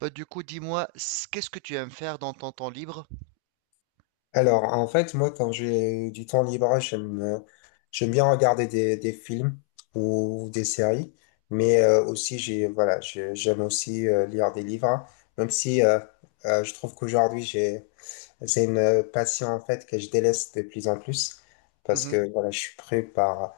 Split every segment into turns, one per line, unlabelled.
Bah, du coup, dis-moi, qu'est-ce que tu aimes faire dans ton temps libre?
Alors, en fait, moi, quand j'ai du temps libre, j'aime bien regarder des films ou des séries, mais aussi, voilà, j'aime aussi lire des livres, même si je trouve qu'aujourd'hui, c'est une passion en fait que je délaisse de plus en plus parce
Mhm,
que voilà, je suis pris par,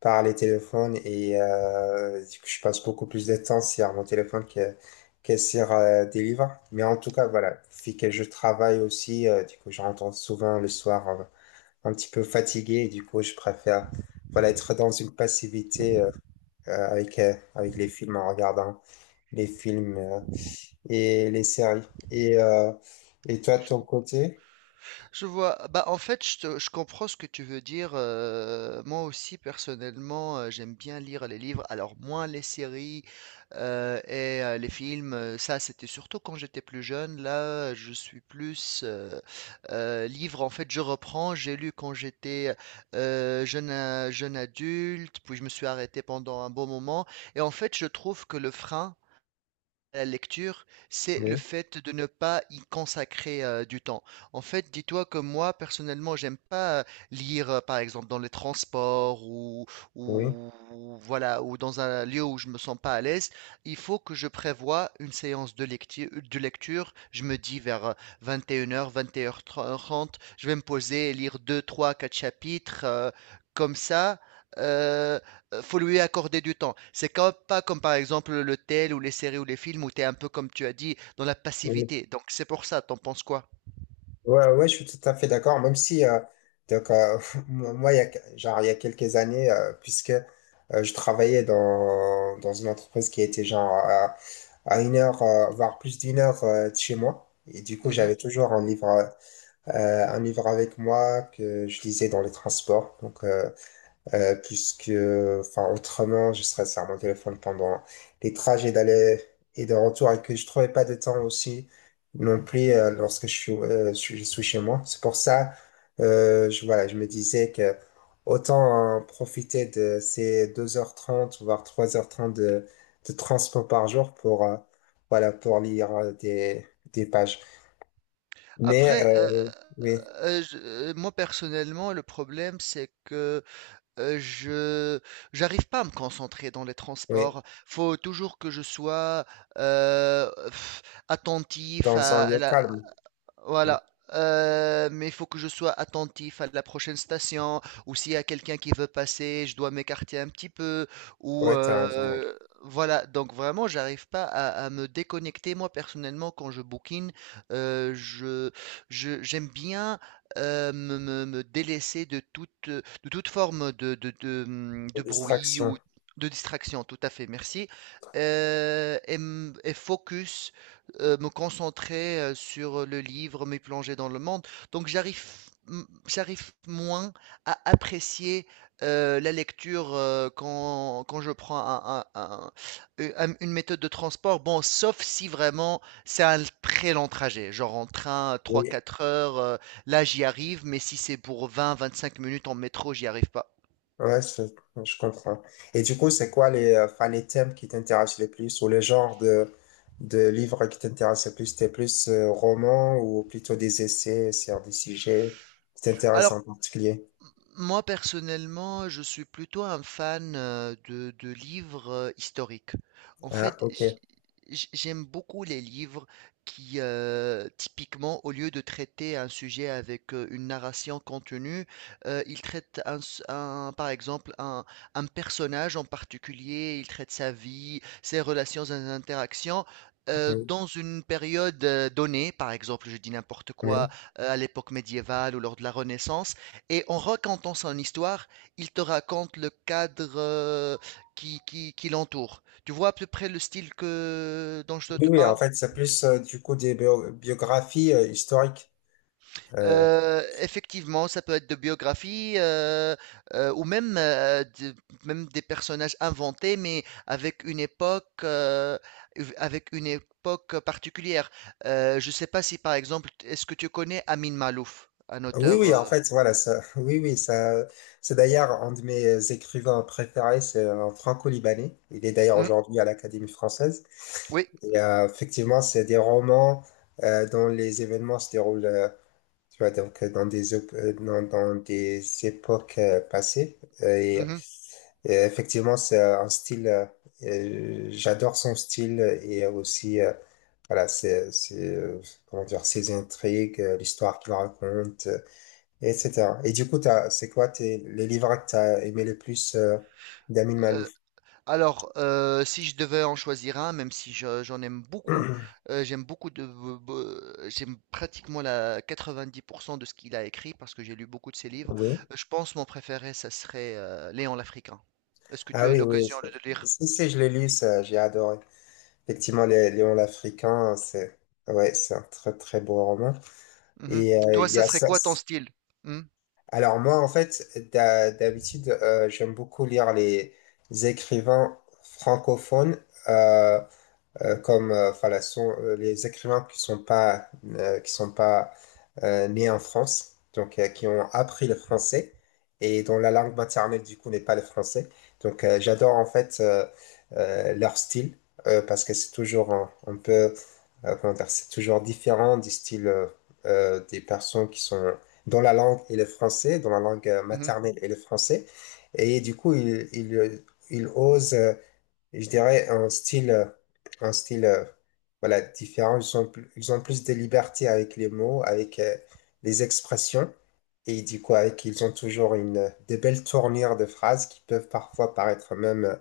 par les téléphones et du coup, je passe beaucoup plus de temps sur mon téléphone que sur des livres. Mais en tout cas, voilà, vu que je travaille aussi, du coup, je rentre souvent le soir un, petit peu fatigué et du coup, je préfère voilà, être dans une passivité avec les films en regardant les films et les séries. Et, euh, et toi, de
je
ton côté?
Je vois. Bah, en fait, je comprends ce que tu veux dire. Moi aussi, personnellement, j'aime bien lire les livres. Alors, moins les séries et les films. Ça, c'était surtout quand j'étais plus jeune. Là, je suis plus livre. En fait, je reprends. J'ai lu quand j'étais jeune, jeune adulte, puis je me suis arrêté pendant un bon moment. Et en fait, je trouve que le frein la lecture, c'est le
oui
fait de ne pas y consacrer du temps. En fait, dis-toi que moi, personnellement, j'aime pas lire, par exemple, dans les transports
Oui,
ou voilà, ou dans un lieu où je me sens pas à l'aise. Il faut que je prévoie une séance de lecture. Je me dis vers 21h, heures 21h30. Je vais me poser et lire 2, 3, 4 chapitres, comme ça. euh, faut lui accorder du temps. C'est comme, pas comme par exemple le tel ou les séries ou les films où tu es un peu comme tu as dit dans la
oui.
passivité. Donc c'est pour ça, t'en penses quoi?
Ouais, ouais, je suis tout à fait d'accord, même si, donc, moi, il y a, que- genre, il y a quelques années, puisque je travaillais dans une entreprise qui était genre à une heure, voire plus d'une heure de chez moi, et du coup,
Mhm.
j'avais toujours un livre avec moi que je lisais dans les transports, donc, Puisque, enfin, autrement, je serais sur mon téléphone pendant les trajets d'aller et de retour et que je trouvais pas de temps aussi non plus lorsque je suis chez moi. C'est pour ça, voilà, je me disais que autant profiter de ces 2h30 voire 3h30 de transport par jour voilà, pour lire des pages. Mais,
Après, euh,
oui,
moi personnellement, le problème c'est que je j'arrive pas à me concentrer dans les
oui,
transports. Faut toujours que je sois euh, pff, attentif
dans un
à
lieu
la.
calme. Oui,
Voilà. Mais il faut que je sois attentif à la prochaine station, ou s'il y a quelqu'un qui veut passer, je dois m'écarter un petit peu, ou
ouais, t'as raison.
voilà. Donc vraiment, j'arrive pas à me déconnecter. Moi, personnellement, quand je bookine, euh, je, j'aime bien me délaisser de toute forme de, de, de, hum,
Des
de bruit ou
distractions.
de distraction. Tout à fait, merci. Et focus me concentrer sur le livre, me plonger dans le monde. Donc j'arrive moins à apprécier la lecture quand je prends une méthode de transport. Bon, sauf si vraiment c'est un très long trajet, genre en train trois
Oui.
quatre heures, là j'y arrive, mais si c'est pour vingt vingt-cinq minutes en métro, j'y arrive pas.
Ouais, je comprends. Et du coup, c'est quoi enfin, les thèmes qui t'intéressent le plus ou le genre de livres qui t'intéressent le plus? T'es plus roman ou plutôt des essais sur des sujets qui t'intéressent
Alors,
en particulier?
moi, personnellement, je suis plutôt un fan de livres historiques. En
Ah,
fait,
ok.
j'aime beaucoup les livres qui, typiquement, au lieu de traiter un sujet avec une narration contenue, ils traitent un, s- un- par exemple un personnage en particulier, ils traitent sa vie, ses relations, ses interactions. euh,
Oui,
dans une période donnée, par exemple, je dis n'importe quoi,
oui.
à l'époque médiévale ou lors de la Renaissance, et en racontant son histoire, il te raconte le cadre qui l'entoure. Tu vois à peu près le style que, dont je
Oui,
te
oui, en
parle?
fait, c'est plus du coup des biographies historiques. Euh,
Effectivement, ça peut être de biographie ou même, même des personnages inventés, mais avec une époque particulière. Je ne sais pas si, par exemple, est-ce que tu connais Amin Malouf, un
Oui,
auteur?
oui, en fait, voilà, ça, oui, oui, ça, c'est d'ailleurs un de mes écrivains préférés, c'est un franco-libanais. Il est d'ailleurs
Hmm,
aujourd'hui à l'Académie française.
oui.
Et effectivement, c'est des romans dont les événements se déroulent, tu vois, donc dans des époques passées. Euh, Et,
Mhm.
et effectivement, j'adore son style et aussi, voilà, comment dire, ses intrigues, l'histoire qu'il raconte etc. Et du coup, c'est quoi les livres que t'as aimé le plus d'Amin
Euh,
Malouf?
Alors, si je devais en choisir un, même si j'en aime beaucoup, j'aime beaucoup de, be- be- j'aime pratiquement la 90% de ce qu'il a écrit parce que j'ai lu beaucoup de ses livres.
Oui.
Je pense mon préféré, ça serait Léon l'Africain. Est-ce que tu
Ah
as eu
oui, oui.
l'occasion de le lire?
Si, si, je l'ai lu, ça, j'ai adoré. Effectivement, les Léon l'Africain, c'est ouais, c'est un très très beau roman.
Mhm.
Et
Toi,
il y
ça
a
serait
ça.
quoi ton style? Mhm,
Alors moi, en fait, d'habitude, j'aime beaucoup lire les écrivains francophones. euh, Comme enfin, les écrivains qui sont pas nés en France, donc qui ont appris le français et dont la langue maternelle du coup n'est pas le français. Donc j'adore en fait leur style parce que c'est toujours un peu comment dire, c'est toujours différent du style des personnes qui sont dont la langue est le français, dont la langue
mhm.
maternelle est le français. Et du coup, ils osent je dirais, un style voilà, différent. Ils ont plus de liberté avec les mots, avec les expressions. Et du coup, ils ont toujours des belles tournures de phrases qui peuvent parfois paraître même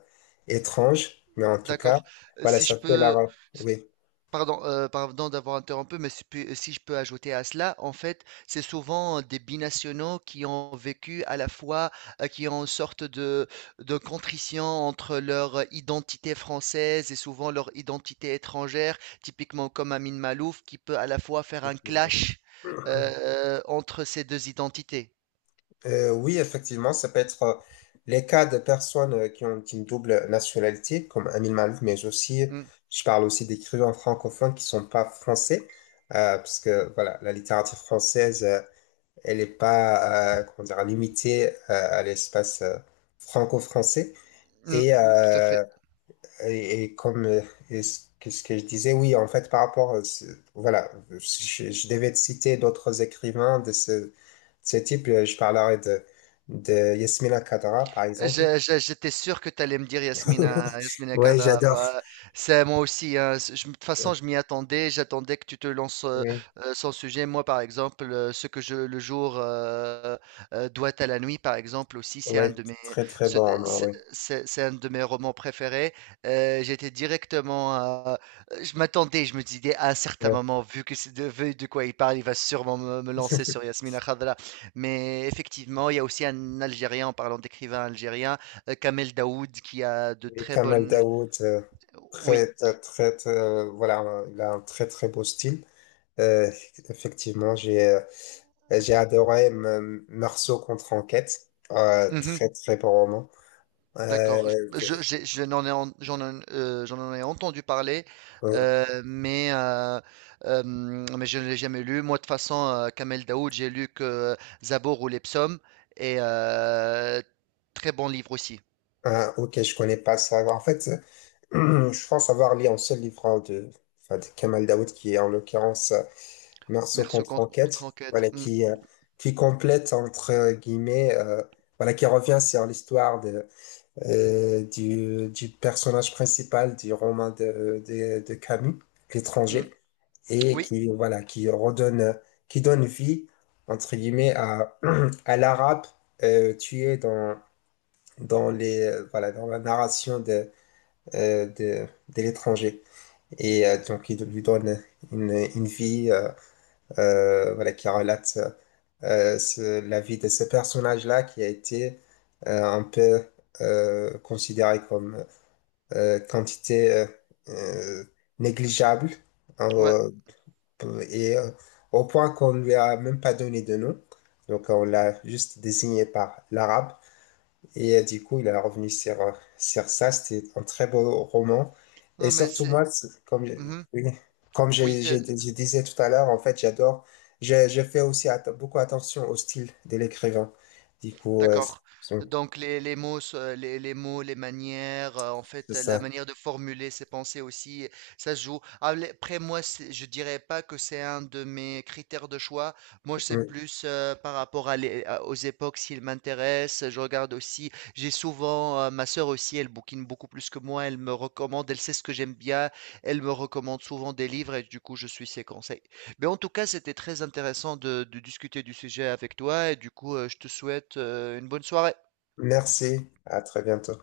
étranges. Mais en tout cas,
D'accord.
voilà,
Si je
ça fait
peux,
leur. Oui.
pardon d'avoir interrompu, mais si je peux ajouter à cela, en fait, c'est souvent des binationaux qui ont vécu à la fois, qui ont une sorte de contrition entre leur identité française et souvent leur identité étrangère, typiquement comme Amin Malouf, qui peut à la fois faire un clash entre ces deux identités.
Oui, effectivement, ça peut être les cas de personnes qui ont une double nationalité, comme Amin Malouf, mais aussi,
Mm,
je parle aussi d'écrivains francophones qui sont pas français, parce que voilà, la littérature française, elle est pas, comment dire, limitée à l'espace franco-français.
mm, tout à fait.
Mm. Et comme et ce que je disais, oui, en fait, par rapport, voilà, je devais te citer d'autres écrivains de ce type. Je parlerai de Yasmina Khadra, par exemple.
J'étais sûr que tu allais me dire Yasmina, Yasmina
Ouais,
Kadra.
j'adore.
Ouais. C'est moi aussi. Hein, de toute façon, je m'y attendais. J'attendais que tu te lances
Ouais,
sans sujet. Moi, par exemple, ce que je le jour doit à la nuit, par exemple, aussi, c'est un
ouais,
de mes.
très très
ce-
bon, roman,
c'est
ouais.
c'est- c'est un de mes romans préférés. J'étais directement. Je m'attendais. Je me disais à un certain
Ouais.
moment, vu que c'est de, vu de quoi il parle, il va sûrement me lancer sur Yasmina Khadra. Mais effectivement, il y a aussi un Algérien, en parlant d'écrivain algérien, Kamel Daoud, qui a de
Et
très
Kamal
bonnes.
Daoud,
Oui,
très, très, très, voilà, il a un très très beau style. Euh, Effectivement, j'ai adoré Meursault contre Enquête.
mhm,
Très très bon roman. Euh,
d'accord. Je n'en ai, en- J'en en ai entendu parler,
euh,
euh, mais, euh, mais je ne l'ai jamais lu. Moi, de toute façon, Kamel Daoud, j'ai lu que Zabor ou les psaumes, et très bon livre aussi.
ah, ok, je connais pas ça. En fait, je pense avoir lu un seul livre hein, enfin, de Kamal Daoud qui est en l'occurrence Meursault
Merci
contre
contre
Enquête.
enquête.
Voilà
Mm,
qui complète entre guillemets. Voilà, qui revient sur l'histoire du personnage principal du roman de Camus,
mm.
L'étranger. Et
Oui,
qui, voilà, qui donne vie, entre guillemets, à, à l'arabe tué voilà, dans la narration de l'étranger. Et donc, il lui donne une vie voilà, qui relate la vie de ce personnage-là qui a été un peu considéré comme quantité euh, négligeable
ouais.
euh, et au point qu'on ne lui a même pas donné de nom. Donc on l'a juste désigné par l'arabe. Et du coup, il est revenu sur ça. C'était un très beau roman. Et
Non, mais
surtout, moi,
c'est.
comme,
Mhm.
oui, comme je,
Oui,
je- je disais tout à l'heure, en fait, j'adore. Je fais aussi beaucoup attention au style de l'écrivain. Du coup,
d'accord.
c'est
Donc les mots, les mots, les manières, en
c'est
fait, la
ça.
manière de formuler ses pensées aussi, ça se joue. Ah, après, moi, je dirais pas que c'est un de mes critères de choix. Moi, je sais
Mm.
plus par rapport aux époques, s'ils m'intéressent. Je regarde aussi. J'ai souvent, ma sœur aussi, elle bouquine beaucoup plus que moi. Elle me recommande, elle sait ce que j'aime bien. Elle me recommande souvent des livres et du coup, je suis ses conseils. Mais en tout cas, c'était très intéressant de discuter du sujet avec toi et du coup, je te souhaite une bonne soirée.
Merci. À très bientôt.